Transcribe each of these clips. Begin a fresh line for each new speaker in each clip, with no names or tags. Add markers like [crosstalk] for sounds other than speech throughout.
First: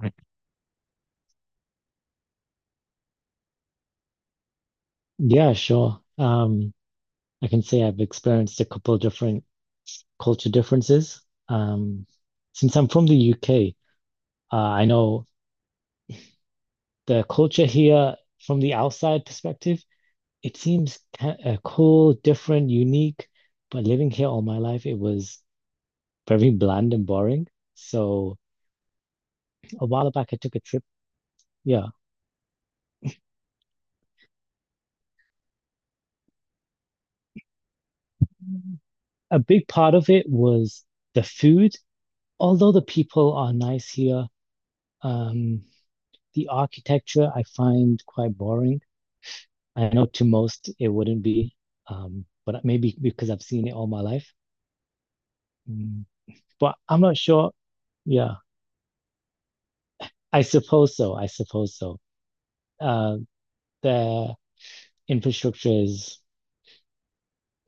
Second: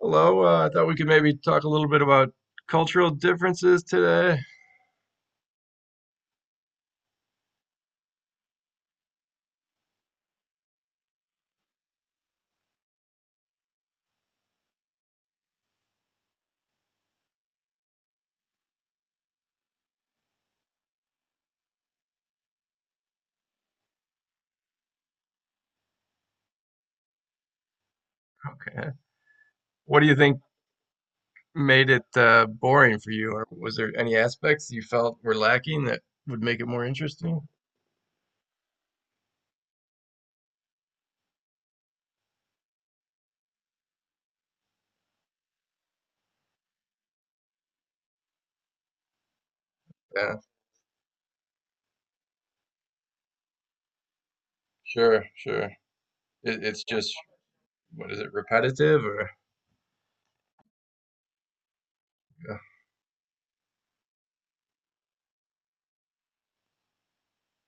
Hello, I thought we could maybe talk a little bit about cultural differences today.
Yeah, sure. I can say I've experienced a couple of different culture differences. Um, since I'm from the UK, I know the culture here from the outside perspective, it seems ki cool, different, unique, but living here all my life, it was very bland and boring. So
Okay.
a
What do
while
you
back, I
think
took a trip. Yeah.
made it boring for you, or was there any aspects you felt were lacking that would make it more interesting?
A big part of it was the food. Although the people are nice here, um, the architecture I find quite boring. I know to
Yeah,
most it wouldn't be, but maybe because I've seen it all my life.
sure, sure.
Mm,
It,
But
it's
I'm
just,
not sure.
what is it,
Yeah,
repetitive or
I suppose so. I suppose so.
yeah.
Uh, their infrastructure is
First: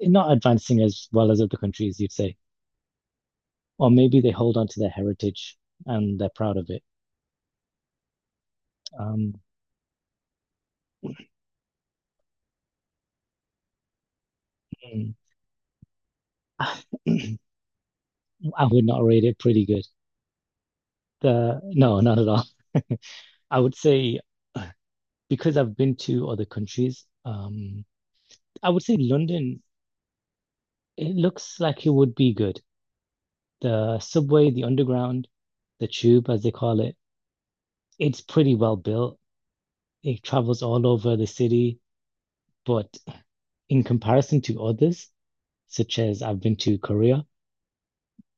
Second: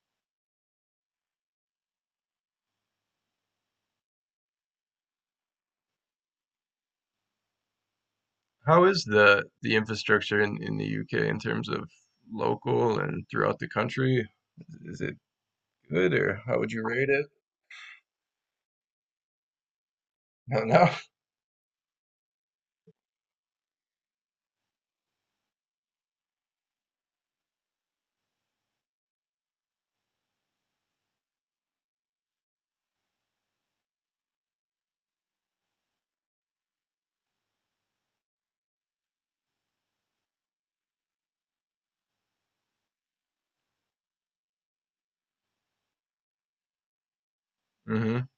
not advancing as well as other countries, you'd say. Or maybe they hold on to their heritage and they're proud of it.
How is
Um,
the infrastructure in the UK in terms of local and throughout the country? Is it good, or how
[clears throat]
would you rate it?
I would not rate it pretty good.
[laughs] No, no.
No, not at all. I would say because I've been to other countries, I would say London, it looks like it would be good. The subway, the underground, the tube, as they call it, it's pretty well built. It travels all over the city, but in comparison to others, such as I've been to Korea,
Mm-hmm. [laughs]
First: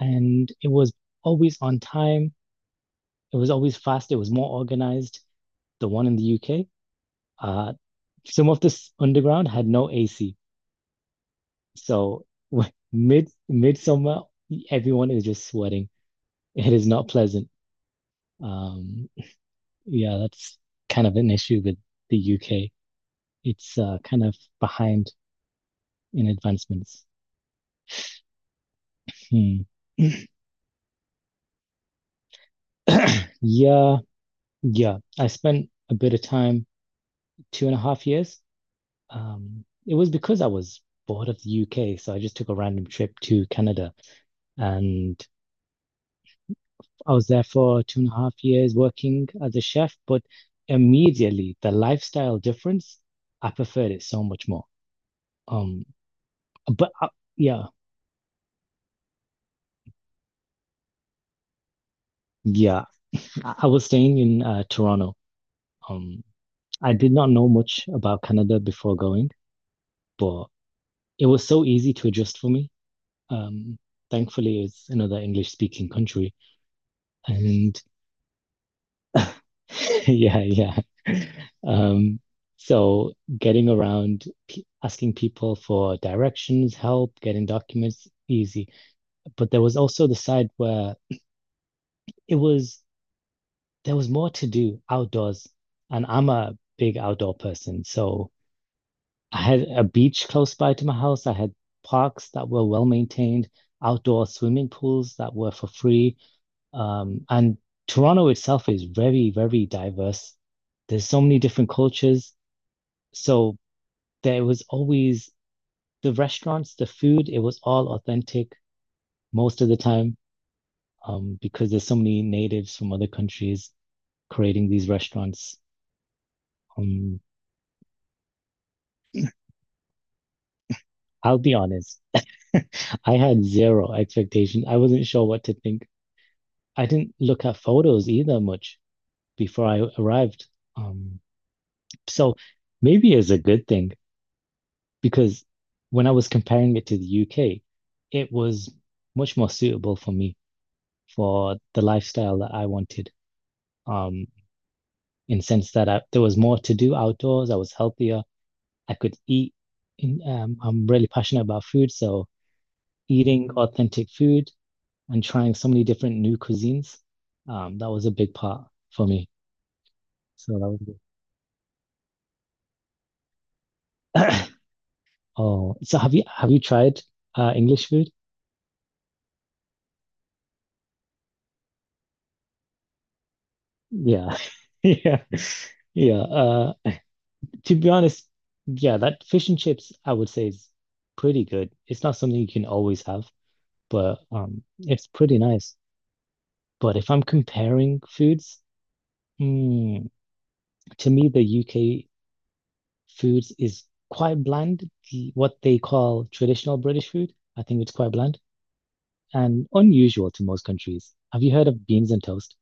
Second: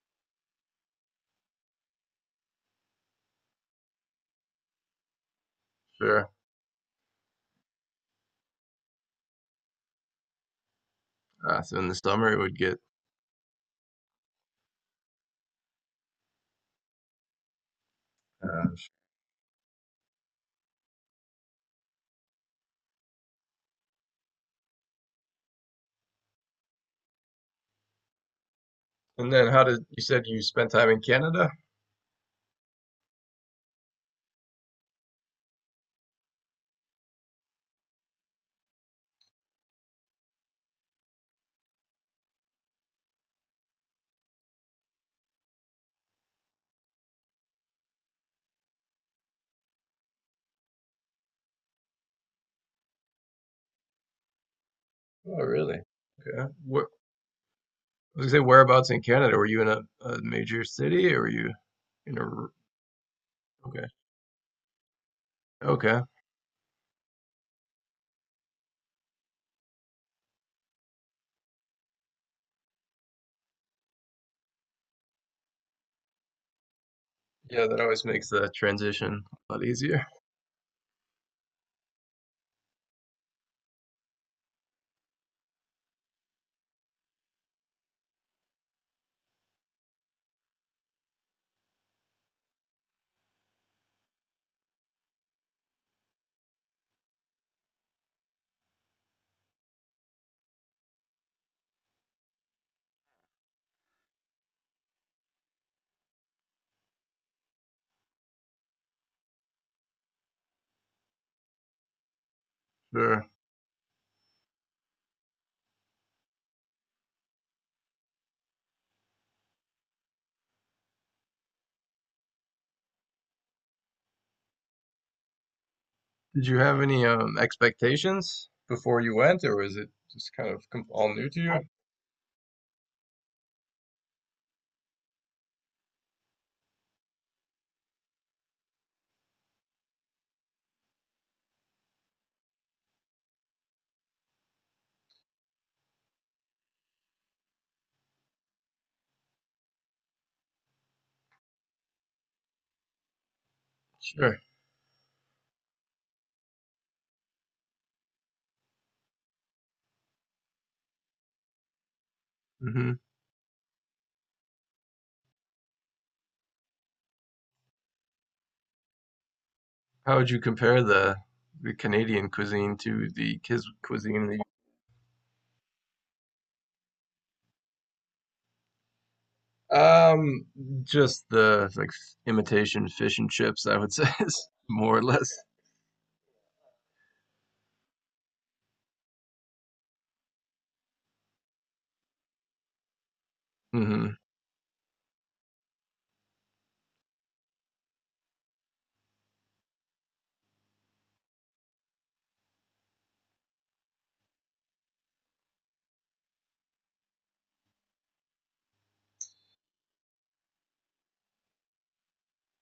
and it was always on time. It was always fast. It was more organized. The one in the
Sure.
UK, uh, some of this underground had no AC.
So in the
So
summer it would get
[laughs] mid midsummer, everyone is just sweating. It is not pleasant.
uh,
Um, yeah, that's kind of an issue with the UK. It's kind of behind in advancements.
and then
Hmm.
how
[clears throat]
did you said you spent time in Canada?
Yeah, yeah. I spent a bit of time, two and a half years. It was because I was bored of the UK, so I just took a random trip to Canada, and I was there for two and a half years working as a chef. But immediately, the lifestyle difference, I preferred it so much more.
Oh, really?
Um,
Okay. What
but I, yeah.
I was gonna say, whereabouts in Canada? Were you in a major city, or were you in a
Yeah, I
okay.
was staying in Toronto.
Okay.
Um, I did not know much about Canada before going, but it was so easy to adjust for me. Um, Thankfully, it's another English speaking country.
Yeah, that
And
always makes the transition a lot easier.
[laughs] yeah, yeah. Um, so getting around, p asking people for directions, help, getting documents, easy. But there was also the side where it was, there was more to do outdoors. And I'm a big outdoor person. So I had a beach close by to my house. I had parks that were well maintained, outdoor swimming pools that were for free. And Toronto itself is very, very diverse. There's so many different cultures.
Sure.
So there was always the restaurants, the food, it was all authentic most of the time, because there's so many natives from other countries creating these restaurants.
Did you have any
Um,
expectations before you went, or was it just kind of com all new
I'll
to you?
be honest, [laughs] I had zero expectation. I wasn't sure what to think. I didn't look at photos either much before I arrived. Um, so maybe it's a good thing because when I was comparing it to the UK, it was much more suitable for me for the lifestyle that I wanted. Um,
Sure.
in sense there was more to do outdoors, I was healthier, I could eat. I'm really passionate about food, so
Hmm.
eating authentic food and trying so many different new cuisines, that was a big part for me.
How would you
So that was
compare the Canadian cuisine to the kids cuisine in
good.
the,
[clears throat] [coughs] Oh, so have you tried English food?
um, just the like imitation fish and chips, I would say, [laughs]
Yeah,
is
[laughs]
more or
yeah,
less.
yeah. To be honest, yeah, that fish and chips I would say is pretty good. It's not something you can always have,
Hmm.
but it's pretty nice. But if I'm comparing foods, mm, to me the UK foods is quite bland. What they call traditional British food, I think it's quite bland and unusual to most countries. Have you heard of beans and toast?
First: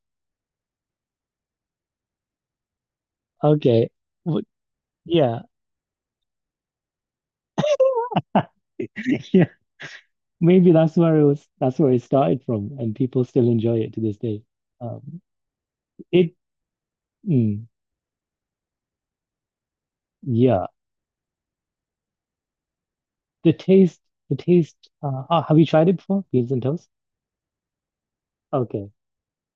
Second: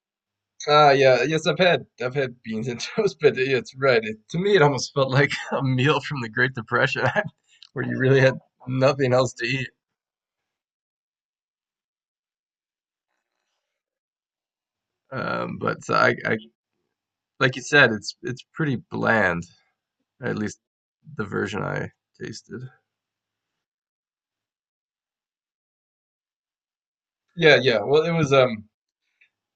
Ah, yeah, yes, I've had beans and [laughs] toast, but yeah, it's
Okay.
right. It, to
w-
me, it almost felt like
Yeah,
[laughs] a meal from the Great Depression, [laughs] where you really had
[laughs]
nothing else to
yeah,
eat.
maybe that's where it was, that's where it started from, and people still enjoy it to this day. Um,
But so
it,
I, like you
mm,
said, it's pretty bland, at least
yeah,
the version I tasted.
the taste, the taste. Have you tried it before? Beans and toast?
Yeah, yeah. Well, it was
Okay,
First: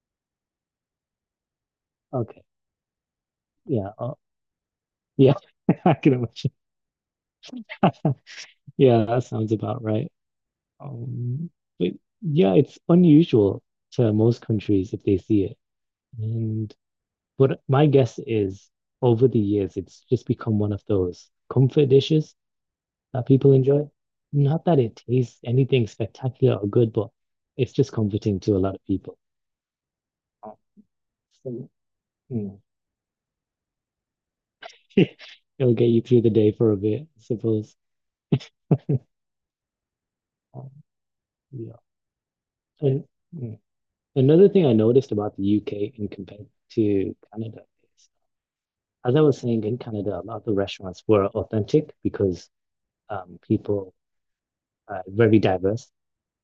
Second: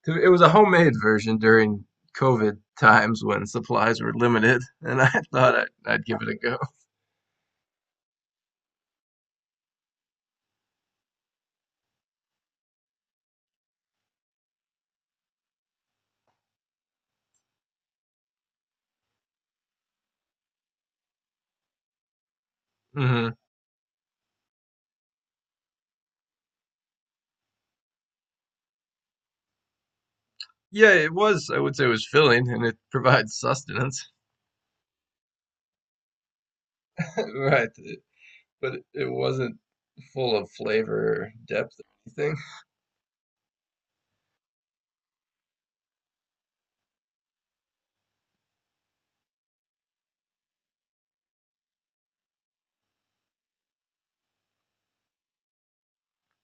it was a homemade version during
okay,
COVID times when
yeah,
supplies were limited, and I [laughs]
yeah, [laughs] I
I'd
can
give it a
imagine.
go.
[laughs] Yeah, that sounds about right. Um, but yeah, it's unusual to most countries if they see it. And but my guess is over the years, it's just become one of those comfort dishes that
Hmm.
people enjoy. Not that it tastes anything spectacular or good, but it's just comforting to a lot of people. Um,
Yeah, it was. I
So,
would say it was filling,
mm,
and it provides sustenance.
[laughs] it'll get you through the day for a bit, I
[laughs] Right,
suppose.
but it wasn't full of
Um,
flavor or
yeah.
depth or anything.
And mm, another thing I noticed about the UK in compared to Canada is, as I was saying, in Canada, a lot of the restaurants were authentic because people are very diverse.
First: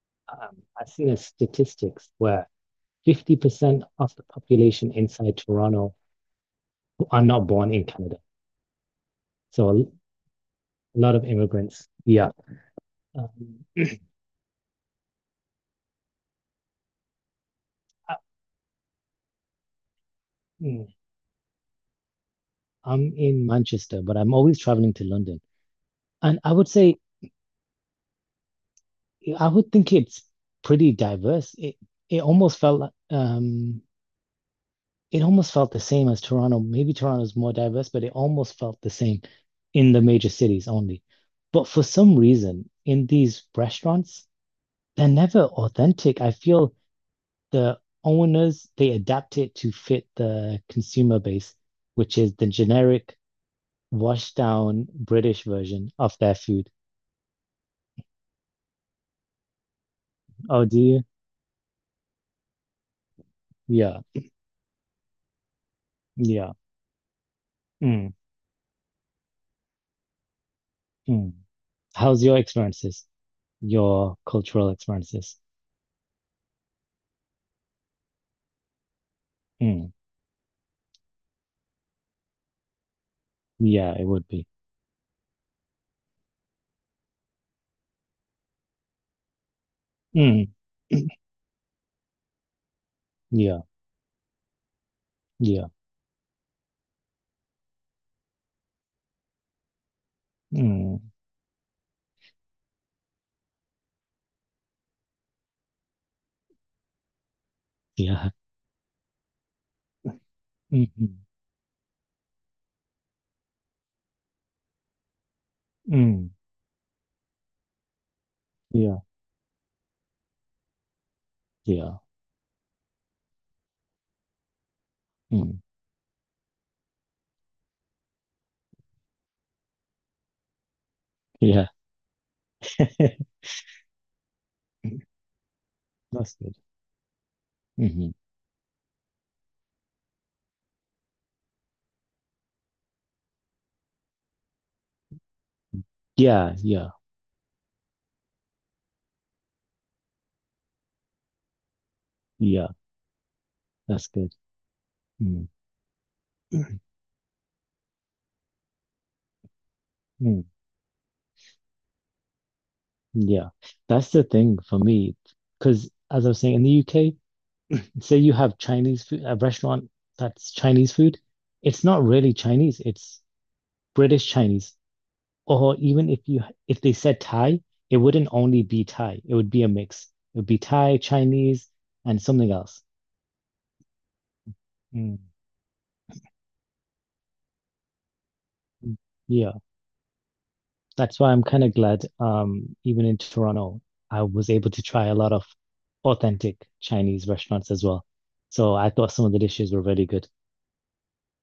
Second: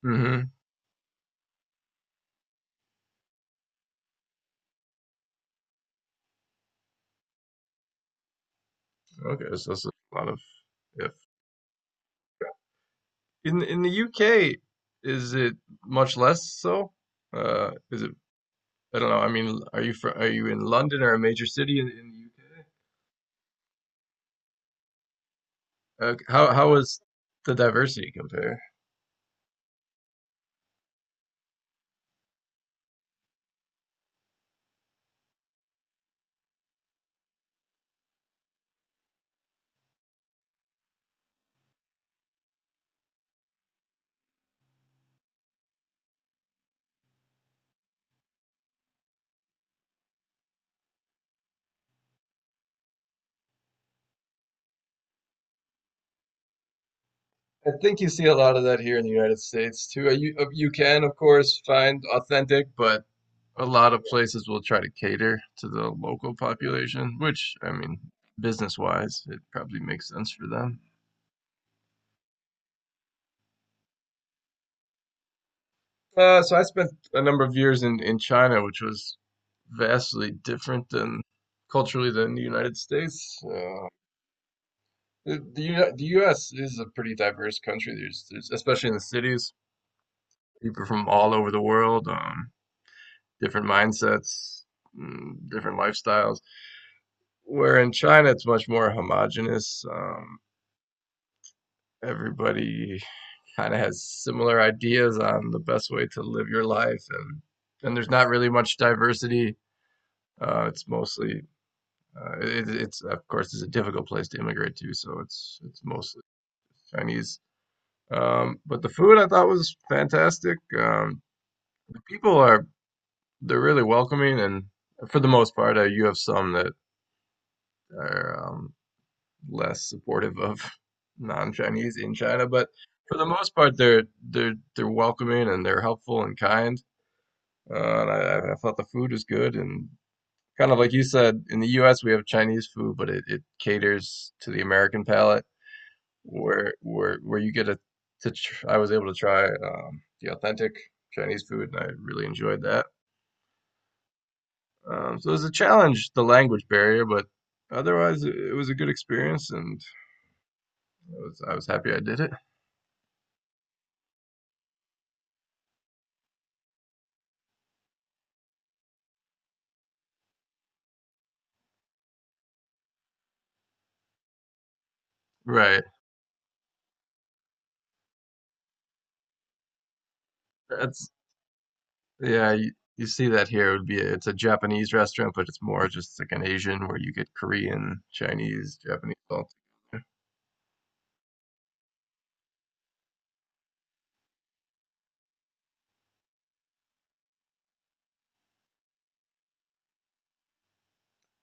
Hmm.
I've seen a statistics where 50% of the population inside Toronto are not born in Canada.
Okay,
So
so
a
that's a lot of if.
lot of immigrants. Yeah. Um,
In the UK, is it much less so? Is
I,
it? I don't know. I mean, are you fr are you in
mm,
London or a major city in the UK?
I'm in Manchester, but I'm always traveling to London.
Okay.
And I would
How
say,
was the diversity compare?
I would think it's pretty diverse. It almost felt like, it almost felt the same as Toronto. Maybe Toronto's more diverse, but it almost felt the same in the major cities only. But for some reason, in these restaurants, they're never authentic. I feel the owners they adapt it to fit the consumer base, which is the generic washed down British version of their food.
I think you see a lot of that here in the United States too.
Oh,
You
do you?
can of course find authentic, but a lot
Yeah,
of places will try to cater to the local
yeah.
population, which, I mean,
Mm,
business wise, it probably makes sense for them.
mm. How's your experiences? Your cultural experiences?
So I spent a number of years in China, which was
Mm,
vastly different than culturally than the United States.
yeah, it would be.
The U.S. is a pretty diverse country. There's, especially in the cities,
Mm,
people from all over the world,
yeah,
different mindsets, mm,
yeah.
different lifestyles. Where in China, it's much more homogenous.
Mm,
Everybody kind of has similar ideas on the best way to live your life, and there's not
yeah.
really much diversity. Uh, it's
Mm,
mostly it's, of course, it's a difficult place to immigrate to, so it's mostly
mm,
Chinese. But the
yeah,
food I thought was fantastic.
yeah.
The people are they're really welcoming, and for the most
Mm,
part, you have some that are, less supportive of [laughs]
yeah.
non-Chinese in China, but for the
[laughs]
most part, they're they're welcoming, and they're helpful
That's
and
good.
kind.
Hmm.
I thought the food was good and kind of like you said, in the U.S. we have Chinese food, but it caters to the American palate,
Yeah,
where
yeah,
where you get a to tr I was able to try, the authentic Chinese food, and I really enjoyed
yeah.
that.
That's good.
So it was
Mm,
a challenge, the language barrier, but otherwise it was a good experience, and
mm.
I was happy I did it.
Yeah, that's the thing for me. Because as I was saying, in the UK, say you have Chinese food, a restaurant that's Chinese food, it's not really Chinese, it's British Chinese. Or
Right.
even if you if they said Thai, it wouldn't only be Thai, it would be a mix. It would be Thai,
That's
Chinese, and something
yeah.
else.
You see that here. It would be it's a Japanese
Mm.
restaurant, but it's more just like an Asian where you get Korean, Chinese, Japanese all
Yeah,
together.
that's why I'm kind of glad, even in Toronto, I was able to try a lot of authentic Chinese restaurants as well. So I thought some of the dishes were really good.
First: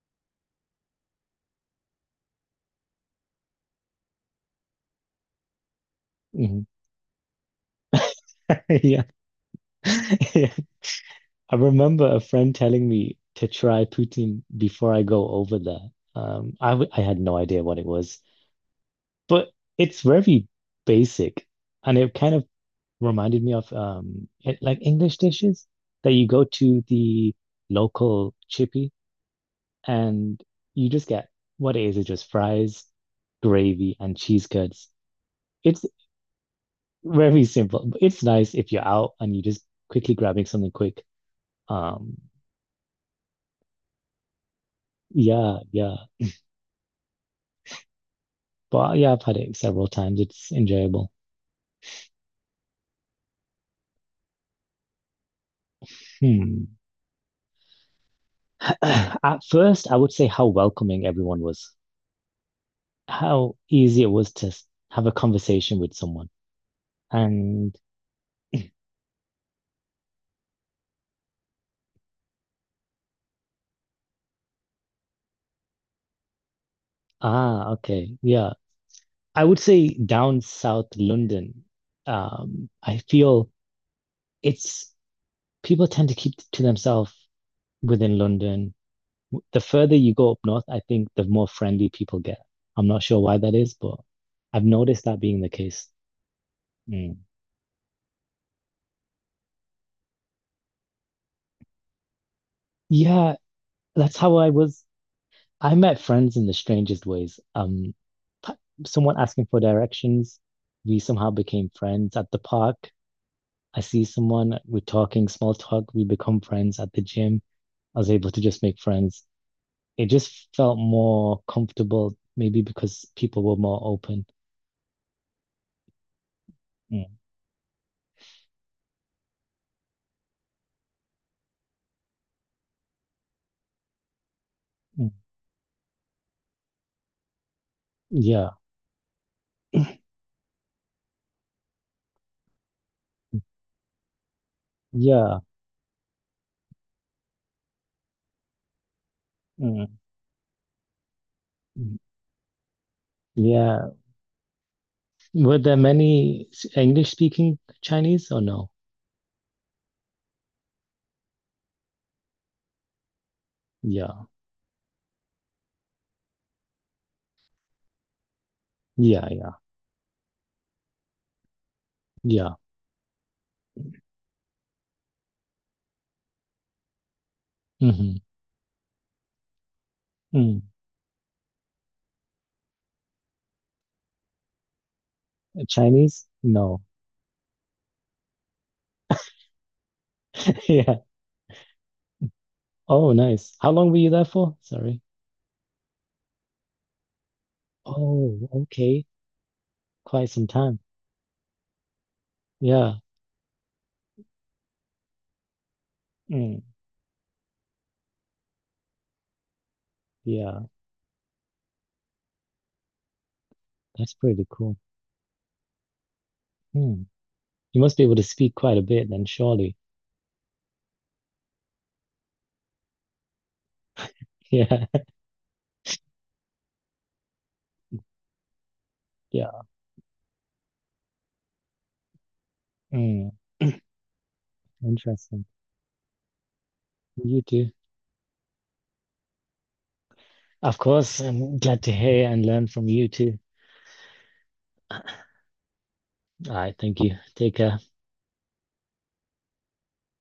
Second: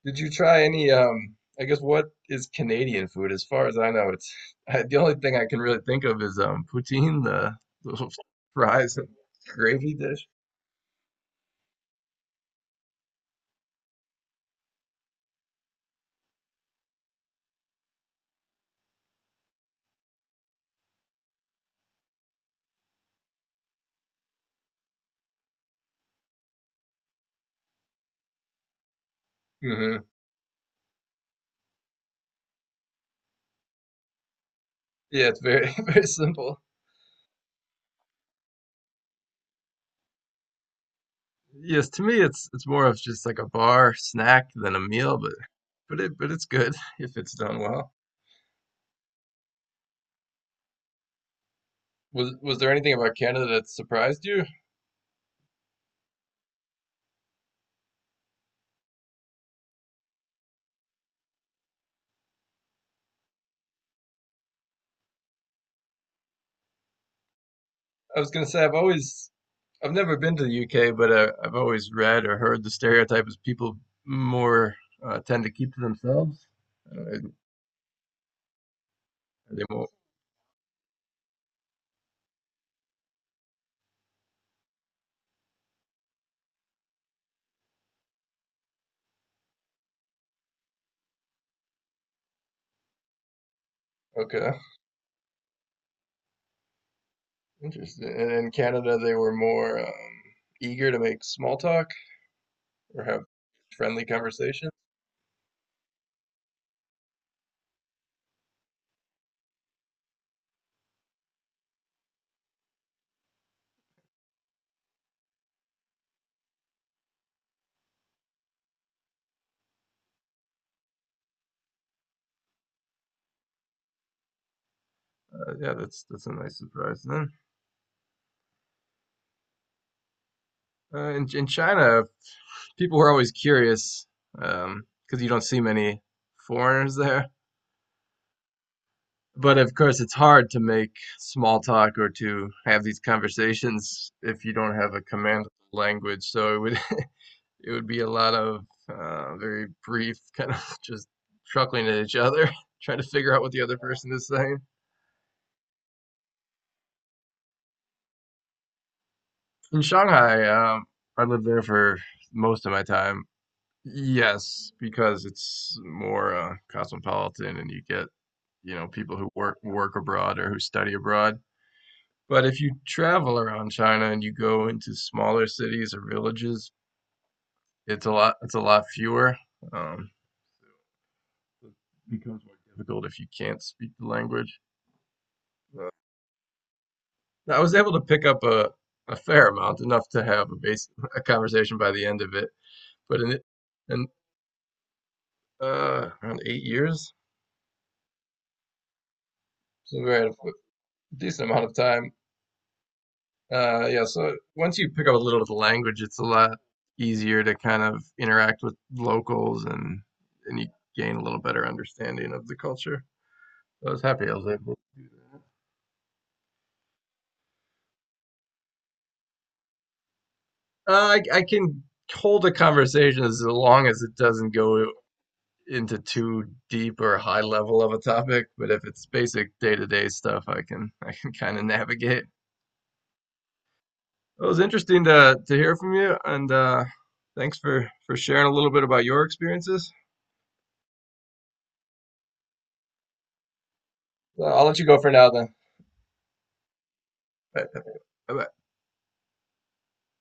Did you try any? I guess, what is Canadian food? As far as I know, it's the only thing I can really think of is,
Mm-hmm.
um, poutine, the little [laughs]
[laughs]
fries
Yeah.
and gravy dish.
[laughs] Yeah. I remember a friend telling me to try poutine before I go over there. I had no idea what it was, but it's very basic, and it kind of reminded me of like English dishes that you go to the local chippy
Hmm.
and you just get what it is. It's just fries, gravy, and cheese curds.
Yeah, it's very [laughs]
It's
very simple.
very simple. But It's nice if you're out and you're just quickly grabbing something quick.
Yes, to
Um,
me it's more of just like a bar snack than a meal,
Yeah, yeah.
but it but it's good [laughs] if it's done well.
But yeah, I've had it several times. It's enjoyable.
Was there anything about Canada that surprised you?
Hmm. [clears throat] At first, I would say how welcoming everyone was, how easy it was to have a conversation with someone. And
I was gonna say I've always I've never been to the UK, but I've always read or heard the stereotype is people more, tend to keep to themselves. Are
ah, okay, yeah. I would
they more
say down south London, I feel it's people tend to keep to themselves within London. The further you go up north, I think the more friendly people get. I'm not sure why that is, but
okay,
I've noticed that being the case. Mm.
interesting. And in Canada, they were more, eager to make small talk or have
Yeah,
friendly
that's how I
conversations.
was. I met friends in the strangest ways. P- Someone asking for directions, we somehow became friends at the park. I see someone, we're talking small talk, we become friends at the gym. I was able to just make friends. It just felt more comfortable, maybe because people were more open.
Yeah, that's a nice surprise
Mm,
then. In China, people were always curious because
mm.
'cause you don't see many foreigners there.
Yeah,
But of course, it's hard to make small talk or to have these conversations if you don't have a
yeah,
command of the language. So it would [laughs] it would be a lot of, very
mm,
brief [laughs] kind of just chuckling
mm,
at each other, [laughs] trying to figure out what the other
yeah.
person is saying.
Were there many English speaking Chinese or no?
In Shanghai, I lived there for most of my time.
Yeah,
Yes, because it's more, cosmopolitan and you get, you know, people
yeah,
who
yeah,
work abroad or who study abroad. But
yeah.
if you travel around China and you go into smaller cities or villages, it's a
Hmm.
lot fewer. Um, it becomes more difficult if you can't speak the language. Uh,
Chinese? No.
I was able to pick up a fair amount, enough to have a
[laughs]
base
Yeah.
[laughs] a conversation by the end of it.
Oh,
But in it,
nice. How long were
in
you there for? Sorry.
around 8 years,
Oh, okay.
so we had
Quite
a
some time.
decent amount of time.
Yeah.
Yeah, so once you pick up a little of the language, it's a lot
Mm,
easier to kind of interact with locals and
yeah.
you gain a little better understanding of the culture. I was
That's
happy I
pretty
was able.
cool. Hmm. You must be able to speak quite a bit then, surely.
I can hold a conversation as long as it
[laughs]
doesn't
Yeah.
go into too deep or high level of a topic, but if it's basic
Yeah.
day-to-day stuff, I can [laughs] I can kind of navigate.
Mm,
It was interesting
interesting.
to hear from you, and
You
thanks
too.
for sharing a little bit about your experiences.
Of course, I'm glad to hear and learn from you too.
I'll let you go for now then.
All right. Thank you. Take
Bye.
care.
Uh,